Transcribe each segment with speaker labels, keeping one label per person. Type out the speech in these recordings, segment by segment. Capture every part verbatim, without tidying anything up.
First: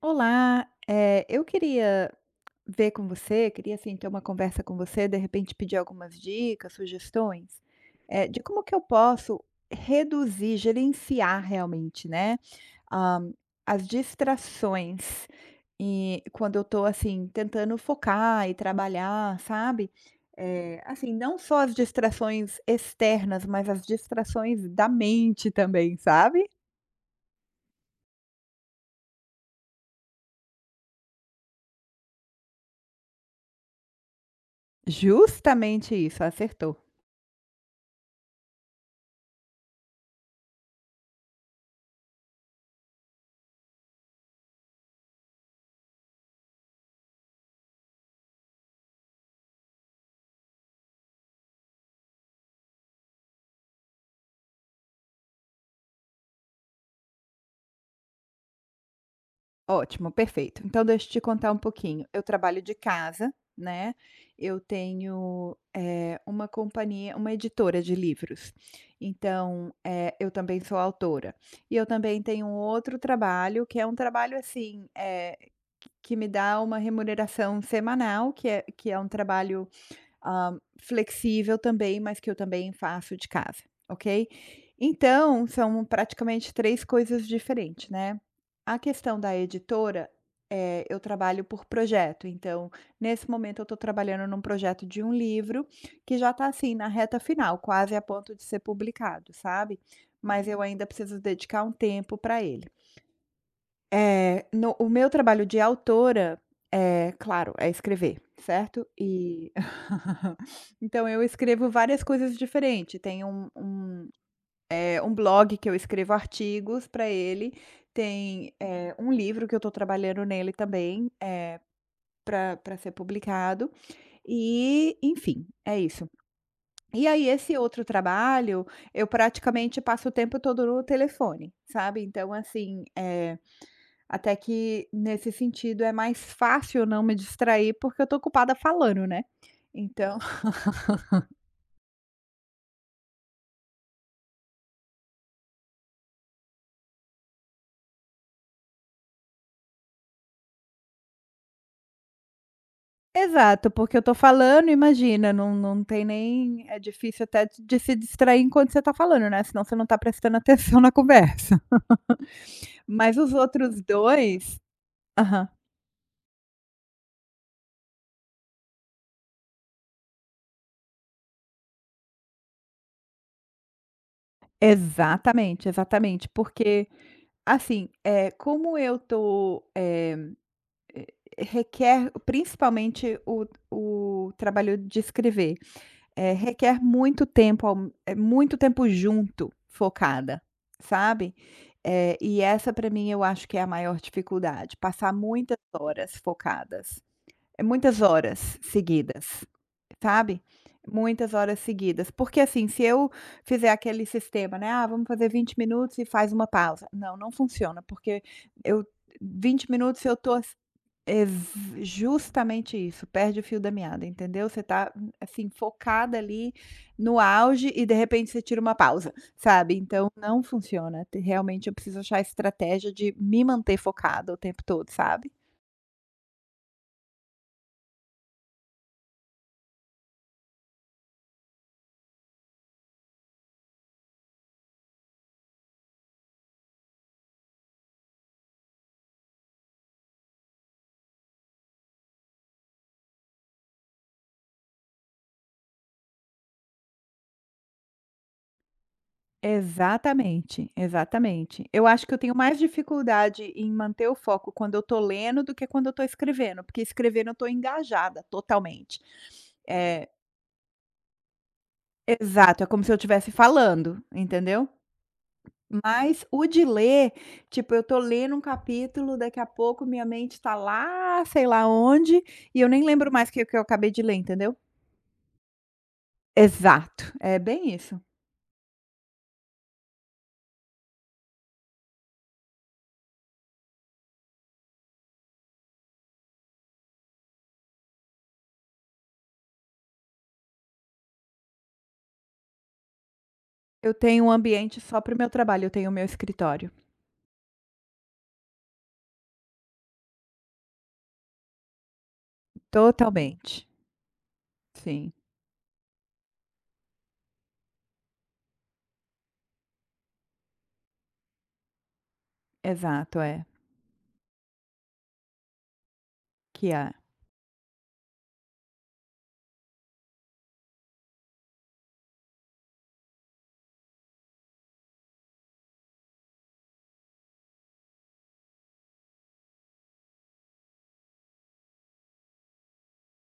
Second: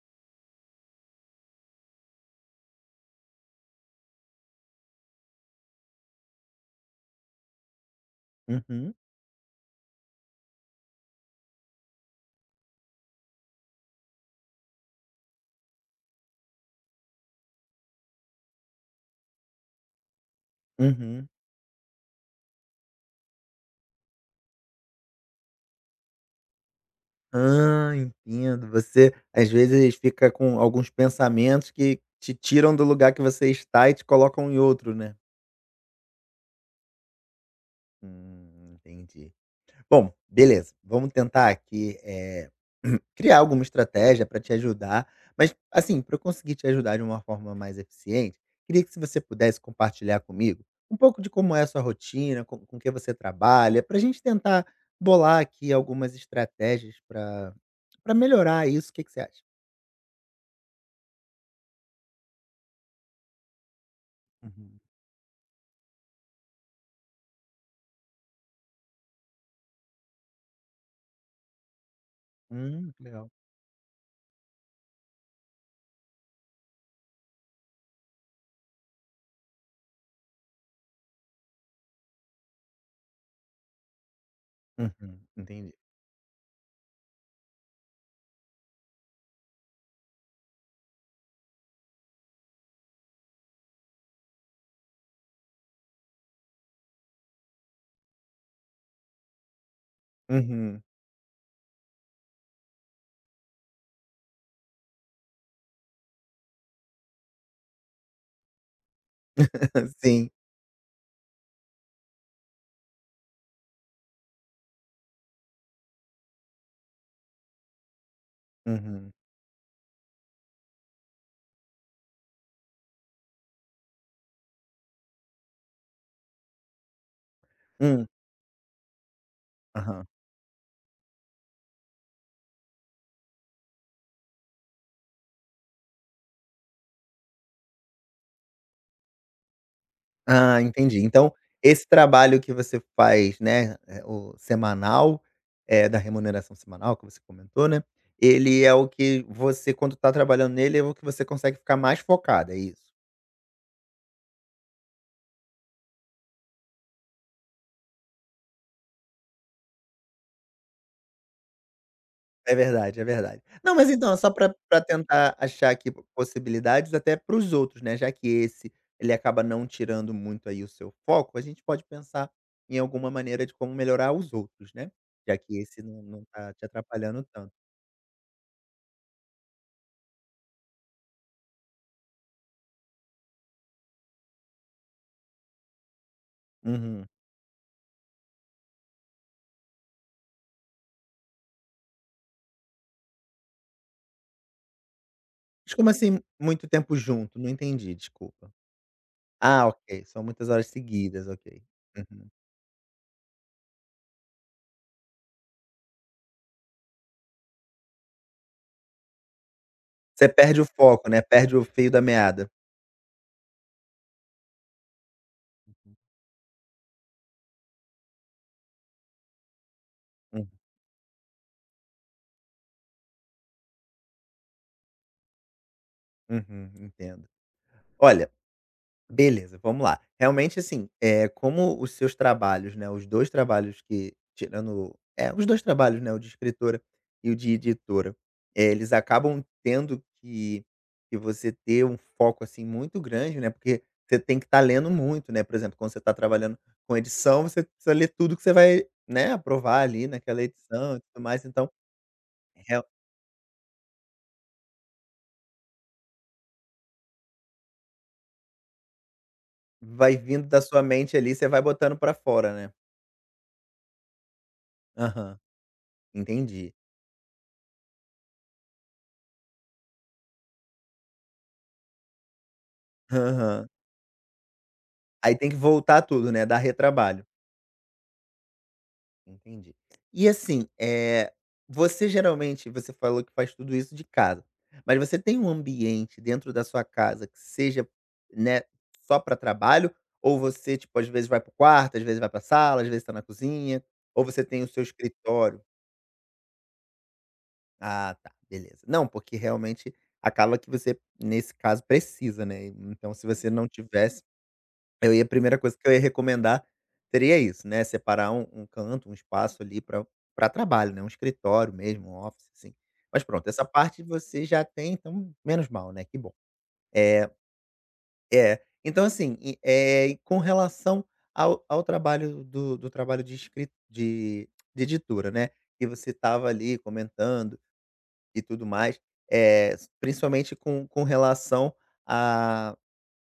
Speaker 1: Olá, eh, eu queria ver com você, queria assim ter uma conversa com você, de repente pedir algumas dicas, sugestões, eh, de como que eu
Speaker 2: Uhum,
Speaker 1: posso reduzir, gerenciar realmente, né, ah, as distrações e quando eu estou assim tentando focar e trabalhar, sabe? Eh, assim,
Speaker 2: uhum.
Speaker 1: não só as distrações externas, mas as distrações da mente também, sabe?
Speaker 2: Ah, entendo. Você, às vezes, fica com alguns pensamentos que te tiram do lugar que você está e te colocam em outro, né?
Speaker 1: Justamente isso, acertou.
Speaker 2: Hum, entendi. Bom, beleza. Vamos tentar aqui, eh, criar alguma estratégia para te ajudar, mas, assim, para eu conseguir te ajudar de uma forma mais eficiente, queria que se você pudesse compartilhar comigo um pouco de como é a sua rotina, com com que você trabalha, para a gente tentar bolar aqui algumas estratégias para para melhorar isso. O que que você acha?
Speaker 1: Ótimo, perfeito. Então deixa eu te contar um pouquinho. Eu trabalho de casa, né, eu
Speaker 2: Uhum.
Speaker 1: tenho, eh, uma companhia uma editora de livros. Então, eh, eu também sou autora. E eu também tenho um
Speaker 2: Hum,
Speaker 1: outro
Speaker 2: que legal.
Speaker 1: trabalho, que é um trabalho, assim, eh, que me dá uma remuneração semanal, que é que é um trabalho, hã, flexível também, mas que eu também faço de casa, ok?
Speaker 2: Uhum,
Speaker 1: Então,
Speaker 2: entendi.
Speaker 1: são praticamente três coisas diferentes, né. A questão da editora, eh, eu trabalho por projeto, então, nesse momento eu estou trabalhando num projeto de um livro que já está assim na reta final, quase a ponto de ser publicado, sabe. Mas eu
Speaker 2: Uhum.
Speaker 1: ainda preciso dedicar um tempo para ele. Eh, no o meu trabalho de autora é claro, é escrever, certo? E
Speaker 2: Sim.
Speaker 1: então eu escrevo várias coisas diferentes. Tem um um é um blog que eu escrevo artigos para ele, tem, eh, um
Speaker 2: Uhum.
Speaker 1: livro que eu estou trabalhando nele também, eh, para ser publicado, e enfim, é isso. E aí esse outro
Speaker 2: Hum.
Speaker 1: trabalho, eu praticamente passo o tempo todo no telefone, sabe, então assim, eh, até que nesse sentido é mais fácil eu não me distrair, porque eu estou ocupada falando, né. Então.
Speaker 2: Ah, entendi. Então, esse trabalho que você faz, né, eh, o semanal, eh, da remuneração semanal que você comentou, né, ele é o que você quando tá trabalhando nele, é o que você consegue ficar mais focado. É isso?
Speaker 1: Exato, porque eu tô falando, imagina, não não tem, nem é difícil até de de se distrair enquanto você tá falando, né, senão você não tá prestando atenção na conversa.
Speaker 2: É verdade, é
Speaker 1: Mas os
Speaker 2: verdade. Não,
Speaker 1: outros
Speaker 2: mas então, é só para
Speaker 1: dois,
Speaker 2: tentar
Speaker 1: aham.
Speaker 2: achar aqui possibilidades até para os outros, né, já que esse, ele acaba não tirando muito aí o seu foco, a gente pode pensar em alguma maneira de como melhorar os outros, né, já que
Speaker 1: Exatamente,
Speaker 2: esse não não
Speaker 1: exatamente,
Speaker 2: tá te
Speaker 1: porque,
Speaker 2: atrapalhando tanto.
Speaker 1: assim, é como eu tô, eh, requer principalmente o o trabalho de escrever. Eh, requer
Speaker 2: Uhum.
Speaker 1: muito tempo ao, eh, muito tempo junto, focada, sabe. Eh, e essa para mim eu acho que é a maior dificuldade, passar muitas
Speaker 2: Mas como
Speaker 1: horas
Speaker 2: assim muito tempo
Speaker 1: focadas,
Speaker 2: junto? Não
Speaker 1: é
Speaker 2: entendi,
Speaker 1: muitas
Speaker 2: desculpa.
Speaker 1: horas seguidas,
Speaker 2: Ah, ok, são
Speaker 1: sabe.
Speaker 2: muitas horas seguidas,
Speaker 1: Muitas horas
Speaker 2: ok.
Speaker 1: seguidas,
Speaker 2: Uhum.
Speaker 1: porque assim, se eu fizer aquele sistema, né: "Ah, vamos fazer vinte minutos e faz uma pausa", não, não funciona, porque eu, vinte minutos eu
Speaker 2: Você
Speaker 1: tô.
Speaker 2: perde o foco, né,
Speaker 1: Ex
Speaker 2: perde o fio da meada.
Speaker 1: Justamente isso, perde o fio da meada, entendeu? Você tá, hum, assim, focada ali no auge e de repente você tira uma pausa, sabe? Então não
Speaker 2: Uhum,
Speaker 1: funciona, te realmente eu preciso achar a estratégia de me manter focada o tempo todo, sabe?
Speaker 2: uhum, entendo. Olha, beleza, vamos lá. Realmente, assim, é como os seus trabalhos, né, os dois trabalhos que tirando é, os dois trabalhos, né, o de escritora e o de editora, eh, eles acabam tendo que que você ter um foco, assim, muito grande, né, porque você tem que estar lendo muito, né, por exemplo, quando você está trabalhando com edição, você precisa ler tudo que você vai, né, aprovar ali naquela
Speaker 1: Exatamente,
Speaker 2: edição e tudo mais,
Speaker 1: exatamente.
Speaker 2: então,
Speaker 1: Eu acho que eu tenho mais
Speaker 2: real
Speaker 1: dificuldade em manter o foco quando eu tô lendo do que quando eu tô escrevendo, porque escrevendo eu tô engajada totalmente. É,
Speaker 2: vai vindo da sua mente ali, você vai botando para fora,
Speaker 1: exato, é
Speaker 2: né.
Speaker 1: como se eu estivesse falando, entendeu?
Speaker 2: Aham,
Speaker 1: Mas o de
Speaker 2: entendi.
Speaker 1: ler, tipo, eu tô lendo um capítulo, daqui a pouco minha mente tá lá, sei lá onde, e eu nem lembro mais o que que eu
Speaker 2: Aham.
Speaker 1: acabei de ler, entendeu?
Speaker 2: Aí tem que voltar tudo, né, dar
Speaker 1: Exato,
Speaker 2: retrabalho.
Speaker 1: é bem isso.
Speaker 2: Entendi. E assim, é. Você geralmente você falou que faz tudo isso de casa, mas você tem um ambiente dentro da sua casa que seja, né, só para trabalho, ou você, tipo, às vezes vai para o quarto, às vezes vai pra sala, às vezes tá na cozinha,
Speaker 1: Eu tenho
Speaker 2: ou
Speaker 1: um
Speaker 2: você tem o
Speaker 1: ambiente
Speaker 2: seu
Speaker 1: só para o meu
Speaker 2: escritório?
Speaker 1: trabalho, eu tenho o meu escritório.
Speaker 2: Ah, tá, beleza. Não, porque realmente acaba que você, nesse caso, precisa, né, então se você
Speaker 1: Totalmente.
Speaker 2: não tivesse.
Speaker 1: Sim,
Speaker 2: Eu ia, a primeira coisa que eu ia recomendar seria isso, né, separar um um canto, um espaço ali para pra trabalho, né, um escritório mesmo, um office, assim.
Speaker 1: exato,
Speaker 2: Mas
Speaker 1: é.
Speaker 2: pronto, essa parte você já tem, então menos mal, né, que bom.
Speaker 1: Que é.
Speaker 2: É, é, então assim, e, eh, e com relação ao ao trabalho do do trabalho de escrit de de editora, né, que você estava ali comentando e tudo mais, eh, principalmente com com relação a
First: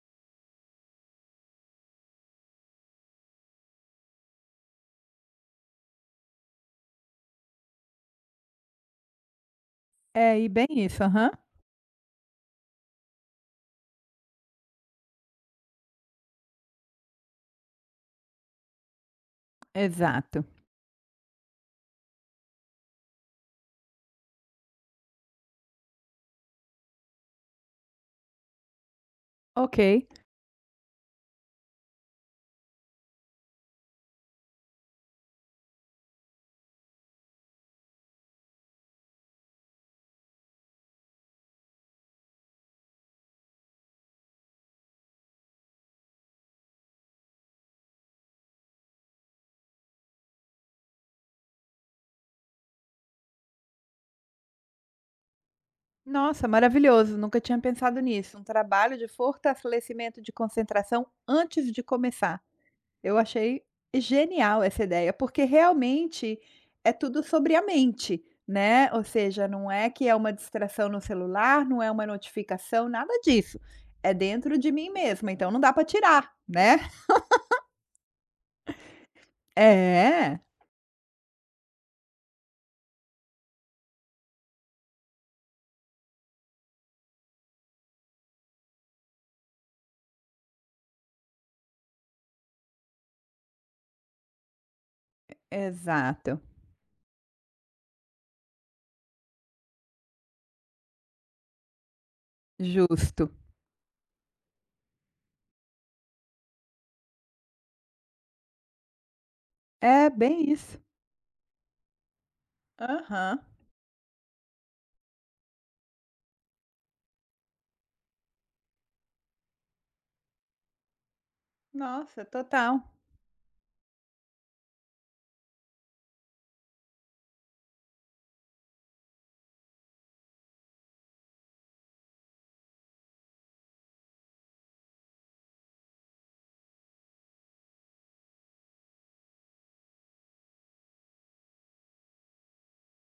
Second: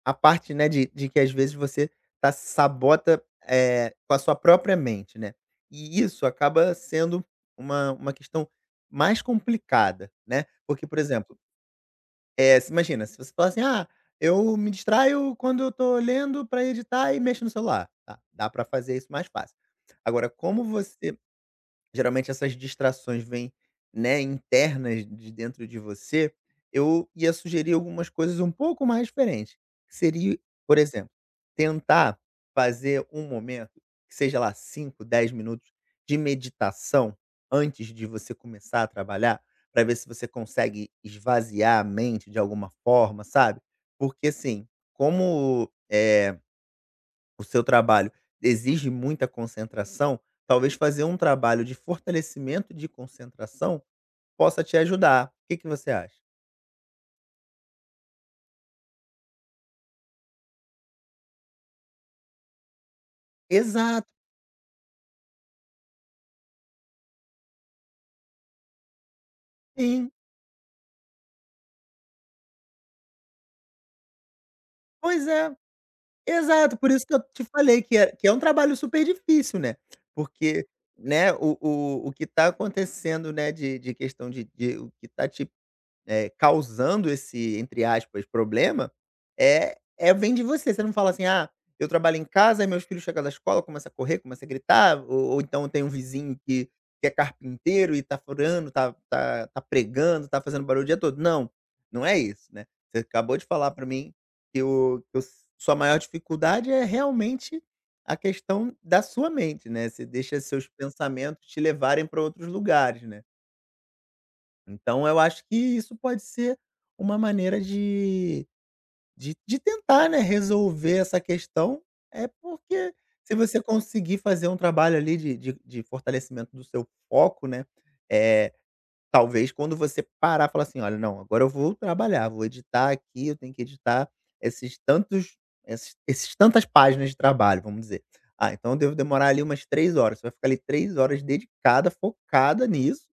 Speaker 2: a parte, né, de de que às vezes você tá sabota, eh, com a sua própria mente, né. E isso acaba sendo uma uma questão mais complicada,
Speaker 1: É,
Speaker 2: né.
Speaker 1: e bem
Speaker 2: Porque, por
Speaker 1: isso, aham.
Speaker 2: exemplo, é se imagina, se você fala assim: "Ah, eu me distraio quando eu tô lendo para editar e mexo no celular". Tá, dá para fazer isso mais fácil. Agora
Speaker 1: Exato.
Speaker 2: como você geralmente essas distrações vêm, né, internas de dentro de você, eu ia sugerir algumas coisas um pouco mais diferentes.
Speaker 1: Ok.
Speaker 2: Que seria, por exemplo, tentar fazer um momento, que seja lá cinco dez minutos de meditação antes de você começar a trabalhar, para ver se você consegue esvaziar a mente de alguma forma, sabe? Porque assim, como eh, o seu trabalho exige muita concentração, talvez fazer um trabalho de fortalecimento de concentração possa te ajudar. O que que você acha?
Speaker 1: Nossa, maravilhoso, nunca tinha pensado nisso. Um trabalho de fortalecimento de concentração antes de começar. Eu achei
Speaker 2: Exato,
Speaker 1: genial essa ideia, porque realmente é tudo sobre a mente, né. Ou seja, não é que
Speaker 2: sim.
Speaker 1: é uma distração no celular, não é uma notificação, nada disso. É dentro de mim
Speaker 2: Pois
Speaker 1: mesma, então
Speaker 2: é,
Speaker 1: não dá para tirar,
Speaker 2: exato,
Speaker 1: né.
Speaker 2: por isso que eu te falei que é que é um trabalho super difícil, né,
Speaker 1: É,
Speaker 2: porque, né, o o o que está acontecendo, né, de de questão de de o que está te eh, causando esse, entre aspas, problema, é é vem de você. Você não fala assim: "Ah, eu trabalho em casa, aí meus filhos chegam da escola, começa a correr, começa a gritar", ou ou então tem um vizinho
Speaker 1: exato,
Speaker 2: que que é carpinteiro e tá furando, tá tá tá pregando, tá fazendo barulho o dia todo. Não, não é isso, né. Você
Speaker 1: justo.
Speaker 2: acabou de falar para mim que o que o sua maior dificuldade é realmente a questão da sua mente, né, você
Speaker 1: É
Speaker 2: deixa
Speaker 1: bem
Speaker 2: seus
Speaker 1: isso.
Speaker 2: pensamentos te levarem para outros lugares, né.
Speaker 1: Aham.
Speaker 2: Então eu acho que isso pode ser uma maneira de de de tentar, né, resolver essa questão,
Speaker 1: Nossa,
Speaker 2: é
Speaker 1: total.
Speaker 2: porque se você conseguir fazer um trabalho ali de de de fortalecimento do seu foco, né, é talvez quando você parar, falar assim: "Olha, não, agora eu vou trabalhar, vou editar aqui, eu tenho que editar esses tantos esses esses tantas páginas de trabalho", vamos dizer. "Ah, então eu devo demorar ali umas três horas", você vai ficar ali três horas dedicada, focada nisso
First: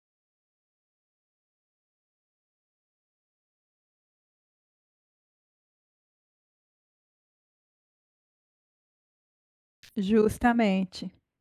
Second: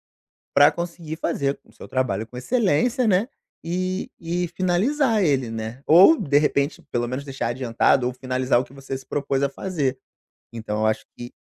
Speaker 2: para conseguir fazer o seu trabalho com excelência, né, e e finalizar ele, né. Ou, de repente, pelo menos deixar adiantado ou finalizar o que você se propôs a fazer. Então eu acho
Speaker 1: Justamente.
Speaker 2: que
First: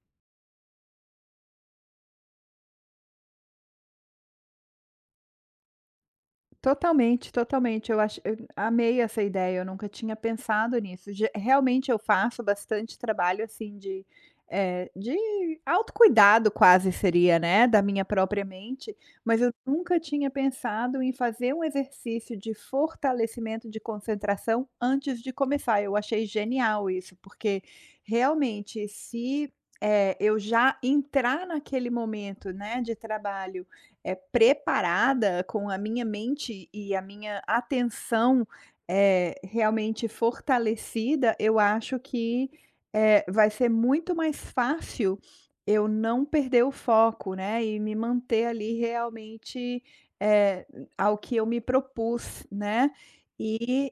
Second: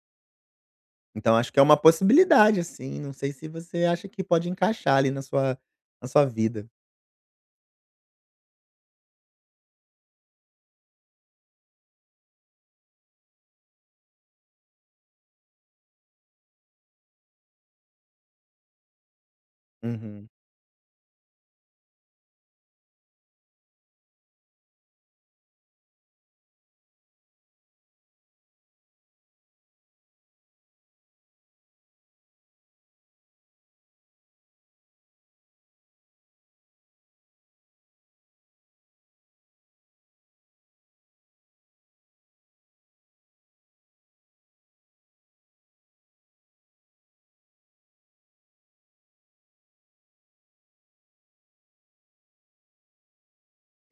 Speaker 2: então acho que é uma possibilidade, assim, não sei se você acha que pode encaixar ali na sua na sua vida.
Speaker 1: Totalmente, totalmente. Eu acho, eu amei essa ideia, eu nunca tinha pensado nisso. Ge Realmente eu faço bastante trabalho, assim, de, eh, de autocuidado quase, seria, né, da minha própria mente, mas eu nunca tinha
Speaker 2: Uhum.
Speaker 1: pensado em fazer um exercício de fortalecimento de concentração antes de começar. Eu achei genial isso, porque realmente se, eh, eu já entrar naquele momento, né, de trabalho, é preparada com a minha mente e a minha atenção, eh, realmente fortalecida, eu acho que, eh, vai ser muito mais fácil eu não perder o foco, né, e me manter ali realmente, eh, ao que eu me propus, né. E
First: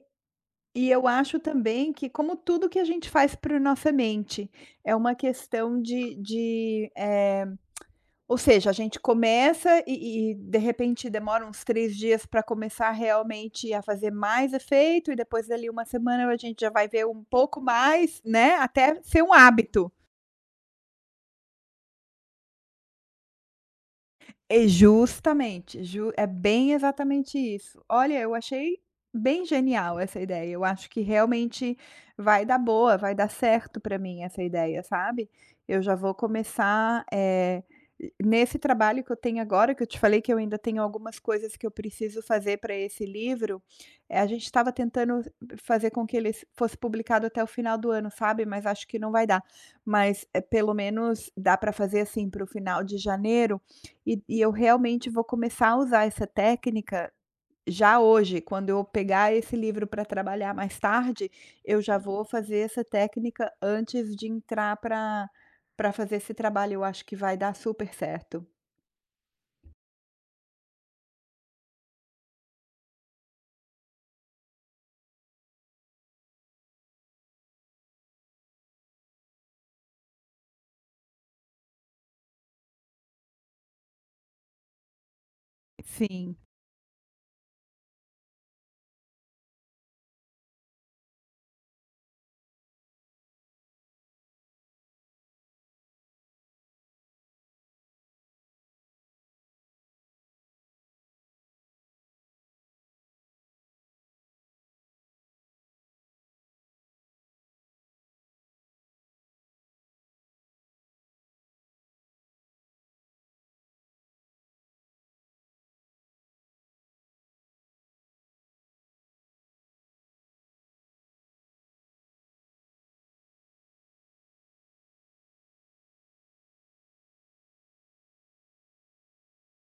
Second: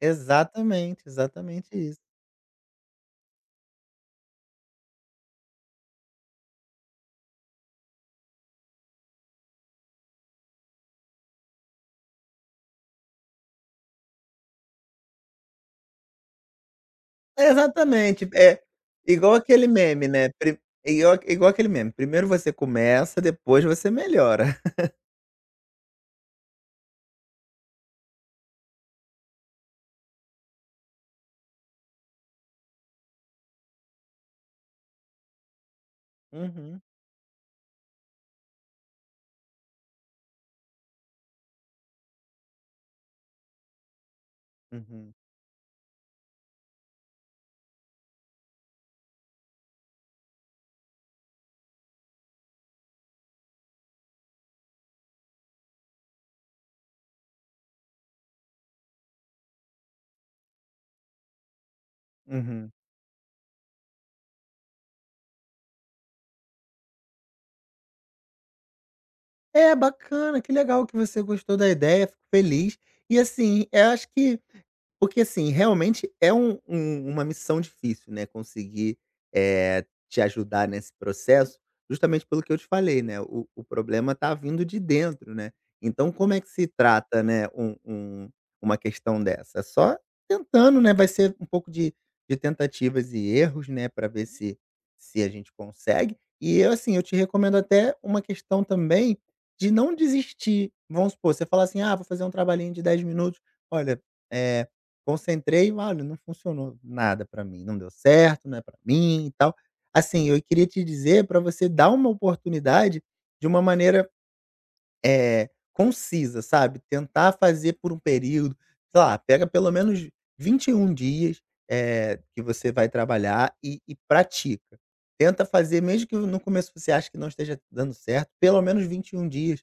Speaker 1: e
Speaker 2: Exatamente,
Speaker 1: eu acho
Speaker 2: exatamente
Speaker 1: também
Speaker 2: isso.
Speaker 1: que, como tudo que a gente faz para nossa mente, é uma questão de de, eh, ou seja, a gente começa e e de repente demora uns três dias para começar realmente a fazer mais efeito e depois dali uma semana a gente já vai ver um pouco mais,
Speaker 2: Exatamente,
Speaker 1: né,
Speaker 2: é
Speaker 1: até ser um
Speaker 2: igual aquele
Speaker 1: hábito.
Speaker 2: meme, né, pri igual igual aquele meme, primeiro você começa, depois você melhora.
Speaker 1: E justamente, ju é bem exatamente isso. Olha, eu achei bem genial essa ideia, eu acho que realmente vai dar boa, vai dar certo para mim essa ideia, sabe. Eu já vou
Speaker 2: Uhum,
Speaker 1: começar, eh, nesse trabalho que eu tenho agora, que eu te falei que eu ainda tenho algumas coisas que eu preciso fazer para esse livro, eh, a gente estava
Speaker 2: uhum,
Speaker 1: tentando fazer com que ele s fosse publicado até o final do ano, sabe, mas acho que não vai dar. Mas, eh, pelo menos dá para fazer, assim, para o final de janeiro, e e eu realmente vou começar a usar essa técnica já hoje, quando eu pegar esse livro para trabalhar mais tarde, eu já vou fazer
Speaker 2: uhum.
Speaker 1: essa técnica antes de entrar para para fazer esse trabalho, eu acho que vai dar super certo.
Speaker 2: É, bacana, que legal que você gostou da ideia, fico feliz. E assim, eu acho que porque assim, realmente é um um uma missão difícil, né, conseguir, eh, te ajudar nesse processo, justamente pelo que eu te falei, né, o o problema tá vindo de dentro, né. Então como
Speaker 1: Sim.
Speaker 2: é que se trata, né, um um uma questão dessa? É só tentando, né, vai ser um pouco de de tentativas e erros, né, para ver se se a gente consegue. E eu, assim, eu te recomendo até uma questão também de não desistir. Vamos supor, você fala assim: "Ah, vou fazer um trabalhinho de dez minutos". Olha, eh concentrei, olha, não funcionou nada pra mim, não deu certo, não é pra mim e tal. Assim, eu queria te dizer pra você dar uma oportunidade de uma maneira, eh, concisa, sabe, tentar fazer por um período, sei lá, pega pelo menos vinte e um dias, eh, que você vai trabalhar e e pratica. Tenta fazer, mesmo que no começo você ache que não esteja dando certo, pelo menos vinte e um dias,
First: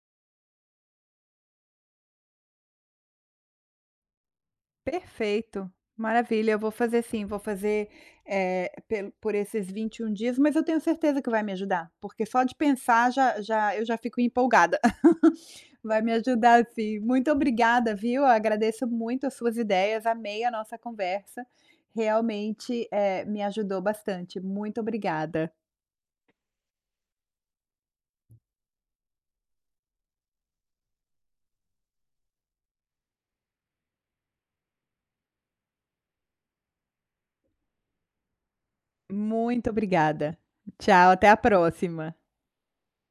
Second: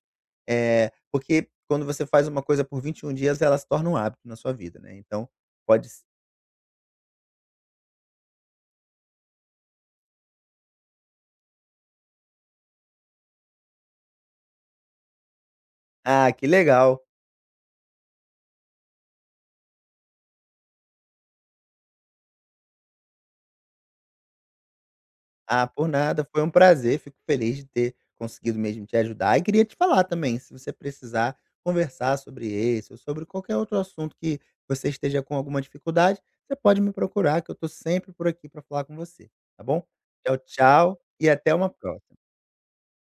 Speaker 2: eh, porque quando você faz uma coisa por vinte e um dias, ela se torna um hábito na sua vida, né, então
Speaker 1: Perfeito,
Speaker 2: pode.
Speaker 1: maravilha. Eu vou fazer assim, vou fazer, eh, pelo por esses vinte e um dias, mas eu tenho certeza que vai me ajudar, porque só de pensar já já eu já fico empolgada. Vai me
Speaker 2: Ah, que
Speaker 1: ajudar sim.
Speaker 2: legal.
Speaker 1: Muito obrigada, viu. Eu agradeço muito as suas ideias, amei a nossa conversa. Realmente, eh, me ajudou bastante. Muito obrigada.
Speaker 2: Ah, por nada, foi um prazer, fico feliz de ter conseguido mesmo te ajudar e queria te falar também, se você precisar conversar sobre esse ou sobre qualquer outro assunto que você esteja com alguma dificuldade, você pode me procurar que eu estou sempre por aqui para falar com você, tá
Speaker 1: Muito
Speaker 2: bom?
Speaker 1: obrigada.
Speaker 2: Tchau, tchau
Speaker 1: Tchau, até
Speaker 2: e
Speaker 1: a
Speaker 2: até uma
Speaker 1: próxima.
Speaker 2: próxima.